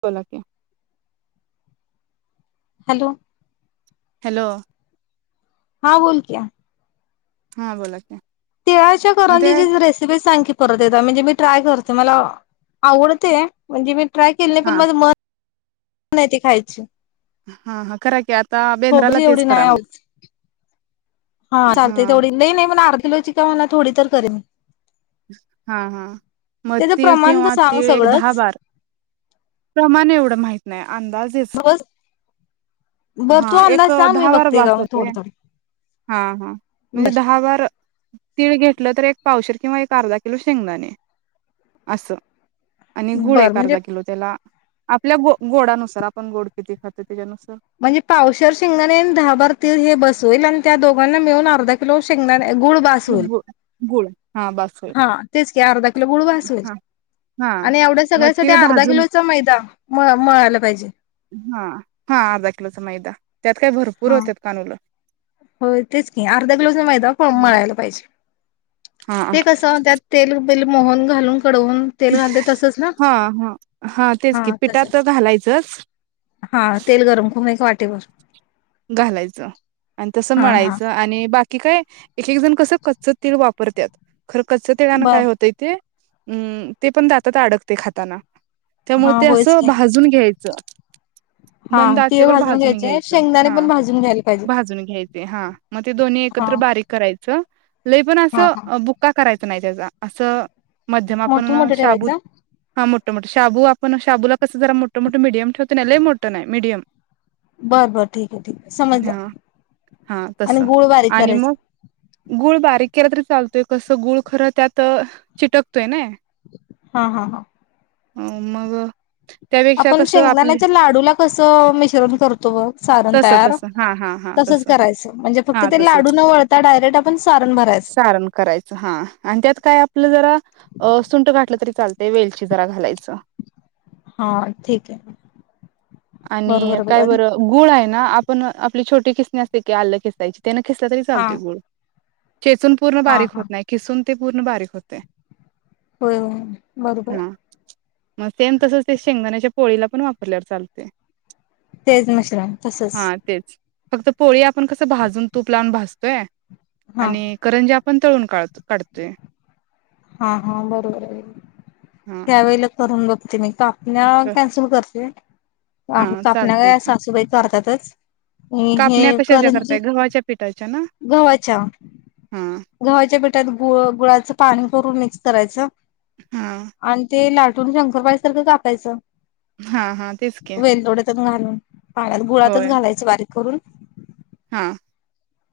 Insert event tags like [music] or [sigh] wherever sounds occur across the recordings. Cola क hello hello हा बोल क्या हा बोलाच तळाच्या करंजी जी रेसिपी सांगित येत म्हणजे मी ट्राय करते मला आवडते. म्हणजे मी, ट्राय केले नाही हा पण माझं मन. मला खायचं हा हा करा की आता बेंद्राला तेच एवढी नाही करा मग आवडत हा चालते तेवढी नाही नाही पण आधी का म्हणत थोडी तर करेन मी हा हा मग त्याचं तीळ प्रमाण तर किंवा सांग तीळ एक दहा सगळंच बारा प्रमाणे एवढं माहित नाही अंदाजेच बरं तू हा एक अंदाज सांग दहा मी बार बघते बास का म होते थोडं थोड हा हा म्हणजे दहा बार तीळ घेतलं तर एक पावशीर किंवा अर्धा किलो शेंगदाणे असं आणि गुळ बर एक म्हणजे अर्धा किलो त्याला आपल्या गो गोडानुसार आपण गोड किती खातो त्याच्यानुसार म्हणजे पावशवर शिंगाणे दहा बार तीस हे बसवेल आणि त्या दोघांना मिळून अर्ध किलो शेंगणार गुळ बासल गुळ हा बास होईल हा तेच क अर्धा किलो गुळ बासूल हा हा आणि एवढ्या मग सगळ्यासाठी तीळ अर्धा भाजून किलोचा मैदा म मळालं पाहिजे हा हा अर्ध किलो समयय त्यात काही भरपूर होत्या कानूलं हो तेच की अर्धा किलो माहित मळायला पाहिजे हा ते कसं त्यात तेल पले मोहन घालून डवून तेल घालते तसच ना हा हा तेच हा की पिठात तसच घालायचंच हा तेल गरम करूून वाट ते बर घालायचं. आणि तसं हा म्हणायचं आणि बाकी काय. एक एक जण कसं कच्च तेल वापरतात. खरं कच्चं ते गाणं बर काय होतंय ते. हम्म ते पण द आातात अडकते खाताना. हा त्यामुळे ते होयच असं की भाजून घ्यायचं. हा मंद तीळ आचेवर भाजून घ्यायचे घ्यायचं शेंगदाने हा पण भाजून घ्यायला पाहिजे. भाजून हा. मग ते दोन्ही हा एकत्र बारीक करायच. च लई पण हा हा असं बुक्का करायच. नाही त्या असं. मध्यम मोठं आपण मोठं शाबूत ठेवायचं हा मोठा ठ मोठे शाबू आपण शाबूला कस जरा मोठ मोठे मिीडयम ठेवते नाही ल मोठं नाही मिडियम. बरं बर ठीक आहे ठीक आहे समजलं, हा आणि तसं गुळ बारीक आणि करायच मग गुळ बारीक केला तरी चालतोय कसं गुळ खरं त्यात चिटकतोय ना. हा हा हा. मग. त्यापेक्षा आपण कसं आपले शेंगदाण्याच्या लाडूला कसं मिश्रण करतो ब तस तस हा हा हा तस करायचं म्हणजे फक्त हा ते लाडू तसच न वळता डायरेक्ट आपण सारण भरायचं सण करायचं हा त्यात काय आपलं जरा सुंट घलं. चालतयं वेलची जरा घालायचं. हा ठीक आहे [unintelligible] आणि बरोबर काय बघा बरं गुळ आहे ना आपण आपली छोटी किसणी असते की आलं किसायची त्याना किसल तरी हा चालते गोड ठेचून पूर्ण हा बारीक हा होत नाही किसून ते पूर्ण बारीक होते होय बरोबर आहे हा मग ते तसच ते शेंगदाण्याच्या पोळीला पण वापरल्यावर चालते तेच मिश्रण तसंच हा तेच फक्त पोळी पण कसं भाजून तूप लावून भाज व्हय हा आणि करंज्या पण तळून काढ काढतोय हा हा बरोबर आहे. हा त्यावेेळेला तरून बघ [unintelligible] कापण्या कॅन्सल करते. अ हा कापल्या चालते का की सासूबाई करारतातच [unintelligible] हे कापण्या कशाच्या करंजी करताय गव्हाच्या पिठाच्या ना गव्हाच्या हा गव्हाच्या पिठात गु गुळाच पाणी कररून मिक्स करायचं. हा आणि ते लाट. कुठून शंकरबाईसारं कापायचं हा हा तेच की. वेलदोड्यातून घालून पाण्यात गुळातच होय घालायच बारीक, करून, हा.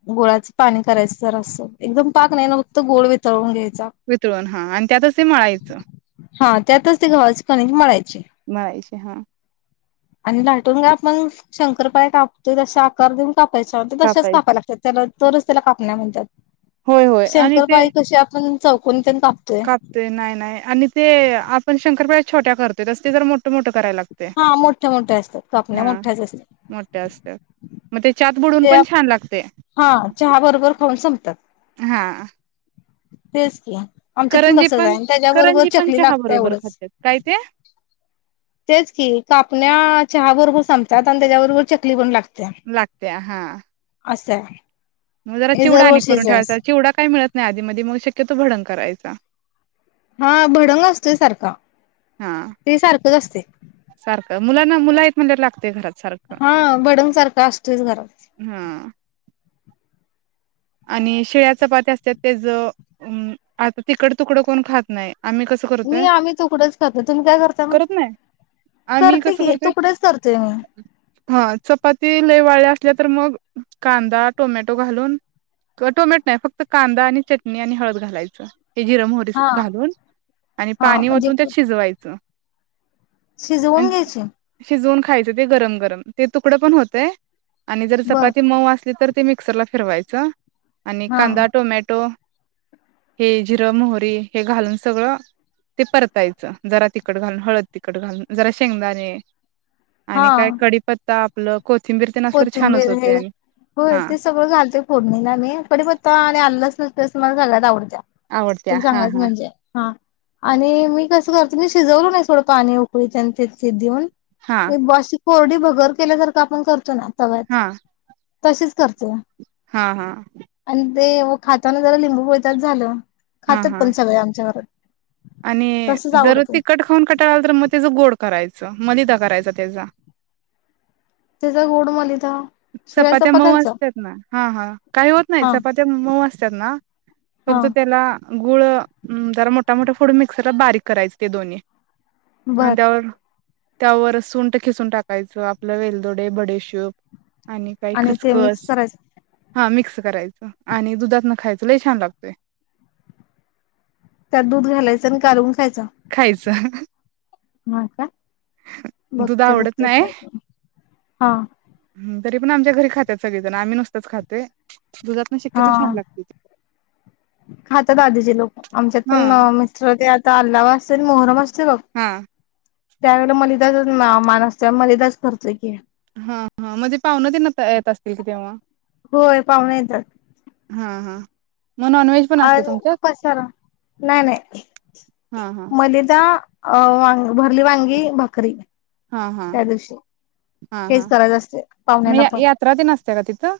गोळाच पाणी करायचं जरासं एकदम पाक नाही ना फक्त गोळ वितळून घ्यायचा. वितळून हा आणि त्यातच ते मळायचं. हा त्यातच ते गव्हाचं कणिक मळायचे मलायचे हामी आणि लाटून काय आपण शंकरपाळ्या कापतोय तस आकार देऊन. कापायच ते तसचं कापायचे कापाय लागतात त्याला. तरच त्याला कापण्या म्हणत्यात. होय शंकरपाळी कशी आपण. चौकीत. कापतोय नाही नाही आणि ते आपण [inaudible] छोट्या करत असते तरर मोठ मोठ. हा मोठ्या मोठ्या असत्यात कपण्या हा मोठ्याच असतात. मोठ्या असतात मग ते चात बुडून ते पण छान लागतय. हा चहा बरोबर खाऊन संपत्यात. हा तेच की. आमच्यात पण करंजी तसंचाय त्याच्याबरोबर करंजी पण चकली चहा लागत्या बरोबर एवढच खातात काय ते तेच की कापण्या चहा बरोबर संपत्यात आणि त्याच्याबरोबर चकली पण लागत लागत्या हा असाय मग जरा चिवडा आणि करून ठेवायचा चिवडा काय मिळत नाही आधी मधी मग शक्यतो भडंग करायचं. चा हा भडंग असतोय सारखा हा ते सारखंच असतय. सारखं मुलांना मुलं आहेत म्हणल्यावर लागतय घरात. सारखं हा भडंगसारखा असतोयच घरात. हा आणि शिळ्या चपात्या असत्यात त्याचं अ आता तिकड तुकडं कोण खात नाही. आम्ही कस मी करतोय आम्ही तुकडच करतो तुम्ही काय करता मग? करत नाही आम्ही करते कस की करतोय तुकडेच करतोय मी. हा चपाती लई वाळ्या तर मग कांदा टोमॅटो घालून. टोमॅटो नाही फक्त कांदा आणि चटणी आणि हळद घालायचं. जिरं मोहरी हा घालून आणि हा पाणी म्हणजे ओतून त्यात शिजवायचं. शिजवून आणि घ्यायची. शिजवून खायचं ते गरम गरम ते तुकडं पण होतंय आणि जर बर चपाती मऊ असली तर ते मी चला फरवायं च आणि हा कांदा टोमॅटो हे जिरं मोहरी हे घालून सगळं ते परतायचं, जरा तिखट घालून हळद तिखट घालून, जरा शेंगदाणे. हा आणि काय कडीपत् ता आपलं. कोथिंबीर ते असलं तर छानच कोथिंबीर होते हे आणि होय, हा ते सगळं घालते फोडणीला मेन कढीपत्ता आणि आलं लसणाची पेस्ट तर मला घालायला आवडते आवडत्या तुला हा सांगायच हा म्हणजे, हा, आणि मी कस कर ते शिजवलो नाही थोडं पाणी उकळुन आणी त्यांचेथ देऊन. हा हे बाशी कोरडी भगर केल्या सारख आपण कर [inaudible] आवाज. हा तसेच कर. हा हा. ते ओ खाताना जरा लिंबू पिळत्यात झालं. हा खातात हा पण सगळे आमच्या घरात. आणि तसच जर आवडतं तिखट खाऊन कटाळा आला तर मग त्याचा गोड करायचं. मलिदा करायचा त्याचा. तिचा गोड मली चपात्या मऊ असत्यात ना हा हा काही होत नाही हा चपात्या मऊ अस त्यांना. हा फक्त त्याला. गुळ जरा मोठा मोठा फोडून मिक्सरला बारीक करायच ते दोन्ही. बर आणि त्यावर. त्यावर सुंट किसुन टाकायचं, आपलं वेलदोडे बडीशूप. आणि ते मिक्स करायचं. हा मिक्स करायचं आणि दुधातन खायचं, लई छान लागतय. त्यात दूध घालायचं आणि कालवून खायचं ह ह. मग आता? दूध बघते आवडत बघते ट्राय करून. हा. ह तरी पण आमच्या घरी खात्यात सगळीजणं आम्ही नुसतच खातोय. दुधातन शक्यतो छान लागतंय ते. खात्यात आधीची लोकं आमच्यात हा पणं मिस्टर ते आता आलावा तेन मोहरम अस ते बग. हा त्यावेळेला मलिदाचाच मान असतोय आम्ही मलिदाच करतोय की. हा हा म्हणजे पाहुणं तेन आता येत असतील की तेव्हा होय पाहुणे येतात हा हा. मग नॉनव्हेज पण असते आणि तो तुमच्यात पसारा नाही नाही हा हा मलिदा अ वांग भरली वांगी भाकरी. हा हा. त्या दिवशी हा हा हेच करायचं असते मग पाहुण्यांना या यात्रा तेन असत्या काय तिथं?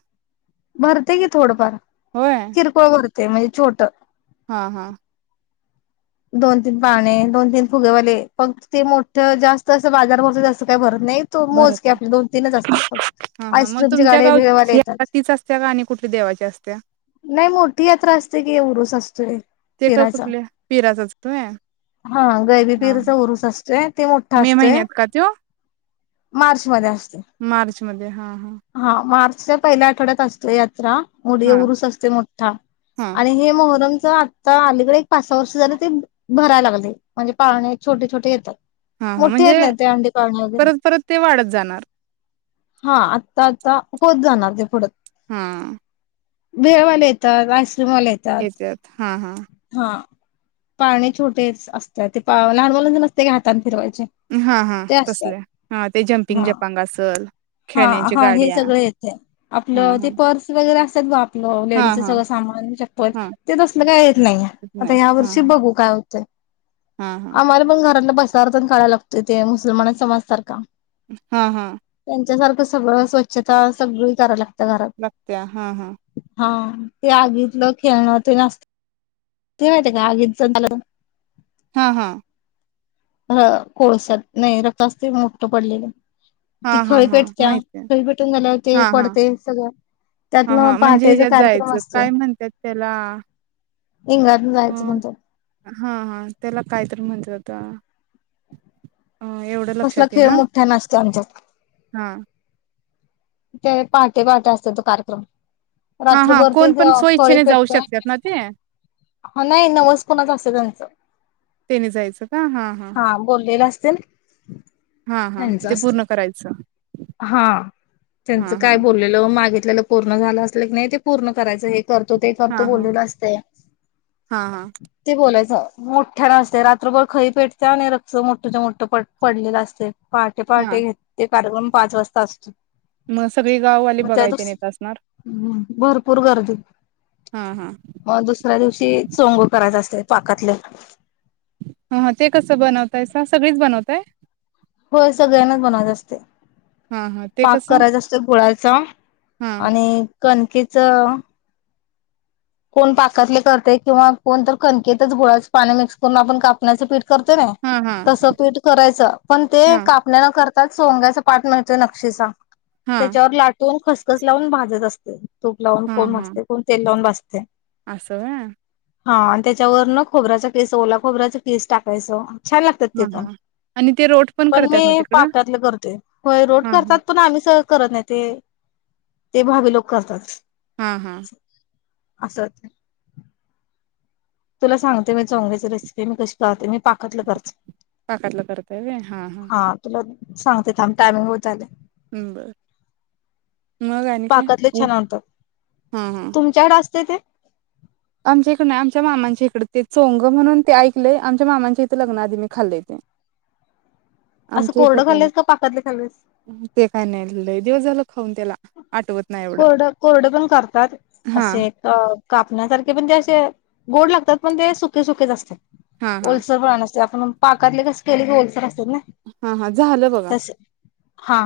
भरतंय की थोडंफार. होय किरकोळ भर ते म्हणजे छोट. हा हा. दोन तीन पाळणे दोन तीन फुगेवाले फक्त ते मोठं जास्त असं बाजार भरतो तसं काय भरत नाही तो मोजके भरत आपले दोन तीनच असतात फक्त हा हा मग आईस्क्रीमचे तुमच्या गाडे भेळवाले गावची येतात. यात्रा तीच असत्या का आणि कुठली देवाची असत्या नाही मोठी यात्रा असते कि उरूस असतोय ते का पिराचा? कुठल्या पिराचाच होय हा गैरी हा पीरचा उरुस असतोय ते मोठा मे असतोय. महिन्यात का मार्च मध्ये अस मार्चमध्ये हा हा. च्या पहिल्या आठवड्यात असते यात्रा. मधे हा उरुस असतय मोठ्ठा हा आणि हे मोहरम तर आता अलीकडे एक पाच पाच सहा वर्ष झाले ते भरायला लागलय म्हणजे पाळणे छोटे छोटे येतात. हा हा मोठे येत म्हणजे नाही ते अंडी पाळणे वगैरे परत परत ते वाढत जाणार. हा आत्ता आता होत जाणार ते पुढ. हा. भेळवाले येतात. आईस आईस्क्रीम वाले येतात. येत्यात हा हा. हा पाळणे छोटेच असतात ते लहान मुलांच नसते का ते हातान फिरवाय हा हा, तसले हा ते जम्पिंग हा जपांग असल. हा खेळण्यांच्या हा हे गाड्या सगळ येतय. हा आपलं ते हा पर्स वगै असत्यात बघा. हो हा लेडीजच हा सगळ सामान चप्पल हा ते तसलं काही येत नाही आता नाहीत हा यावर्षी बघू काय होतंय हा हा आम्हाला पण घरातलं चारजण काढायला लागतय ते मुसलमाना समाजसारखा. हा हा. त्यांच्यासारखं सगळं स्वच्छता सगळी कराय लाग लागत्या हा हा. ते आगीतलं खेळणं ते असतय. ते माहिती का आगीतच झालं हा हा. हा कोळस्यात नाही रक्त असतय मोठ पडलेलं. हा ती हा हा खळीपेटत्या माहिती आहे खळीपेटून झाल्यावरते हा हा पडतय सगळं हा त्यातन हा म्हणजे पहाटेचा ह्याच्यात कार्यक्रम जायचं असतय. काय म्हणतात त्याला अ हा हा त्याला कायतरी म्हणत्यात. ता. कसला खेळ मोठ्यानं असतोय आमच्यात. हा ते पहाटे पहाटे असतोय तो कार्यक्रम. हा हा रात्रभरती कोण पण खळी स्वइच्छेने जाऊ पेटत शकतात ना ते हा नाही नवस कोणाच असत त्यांचं त्याने जायचं का हा बोललेलं अस तेल हा हा त्यांच ते अस पूर्ण करायचं हा त्यांच हा हा काय बोललेलं मागे आपल्याला पूर्ण झालं असलं की नाही ते पूर्ण करायचं आहे तरतो ते फत हा हा बोललेलं असते हा हा ते बोलायचं मोठ्या नसते रात्रभर खई पेटते त्याने रक्ष मोठं मोठं प पडलेलं असते पाटे हा पाटे घेत कारम पाच वाजता असतो मग सगळी गाववाली मग त्या बघायला तेन दुस येत असणार भरपूर गर्दी हा हा मग दुसऱ्या दिवशी चोंगू करायच असते पाकातले ह ते कसं बनवताय स सगळीच बनवताय होय सगळ्यांनाच बनवायचं असते हां, हां. ते पाक कसं? करायचं असत गोळाचा हां. आणि कणकेच कोण पाकातले करते किंवा कोणत कणकेतच गुळाचं पाणी मिक्स करून आपण कापण्याचे पठ ते ना हां, हां. तस पीठ करायचं पण ते हां, कापण्या कर त्याच सोंग्याचा पाठ मिळतोय नक्षीसा हां. त्याच्यावर लाटून ख कस लावून भाजत असते तूप लावून हां, कोण हां. भासते कोण तेल लावून बासते ते असं व्हाय. हा आणि त्याच्यावर न खोबऱ्याचा किस ओला खोबऱ्याचा किस टाकायचं छान लागतात ते हां, प हां. आणि ते रोट पण करतात ना मी तिकडं? पाकातलं करते होय रोड हां, करतात हां. पण आम्ही स करत नाही ते ते भावी लोक करतात. हा हा. आसत. तुला सांगते मी चोंगलीची रेसिपी मी कशी पाहते मी. पाकतलं करचं पाकातलं करताय व्हय? हां, हां. हा तुला सांगते थांब टामिंग होत आलंय. हम्म बरं. मग आणि काय? पाकातले हं, छान आणतात हां, हां. तुमच्याकड अस ते ते आमच्या इकड नाही आमच्या मामांच्या इकडे ते चोंग म्हणून ते ऐकलेय आमच्या मामांच्या इथे लग्न आधी मी खाल्ले ते. असं आमच्या इथं कोरडं काय खाल्लंस का पाकातले खाल्लेस? नाही. ते काय नाही. लय दिवस झालं. खाऊन त्याला. आठवत नाही एवढं. कोरड कोरड पण करतात हां, असे कापण्यासारखे पण ते असे गोड लागतात पण ते सुके सुकेच असत्यात. हां, हां. ओलसरपणा नस ते आपण पाकातले कस केले ओलसर अस हा हा झालं बघा. हा.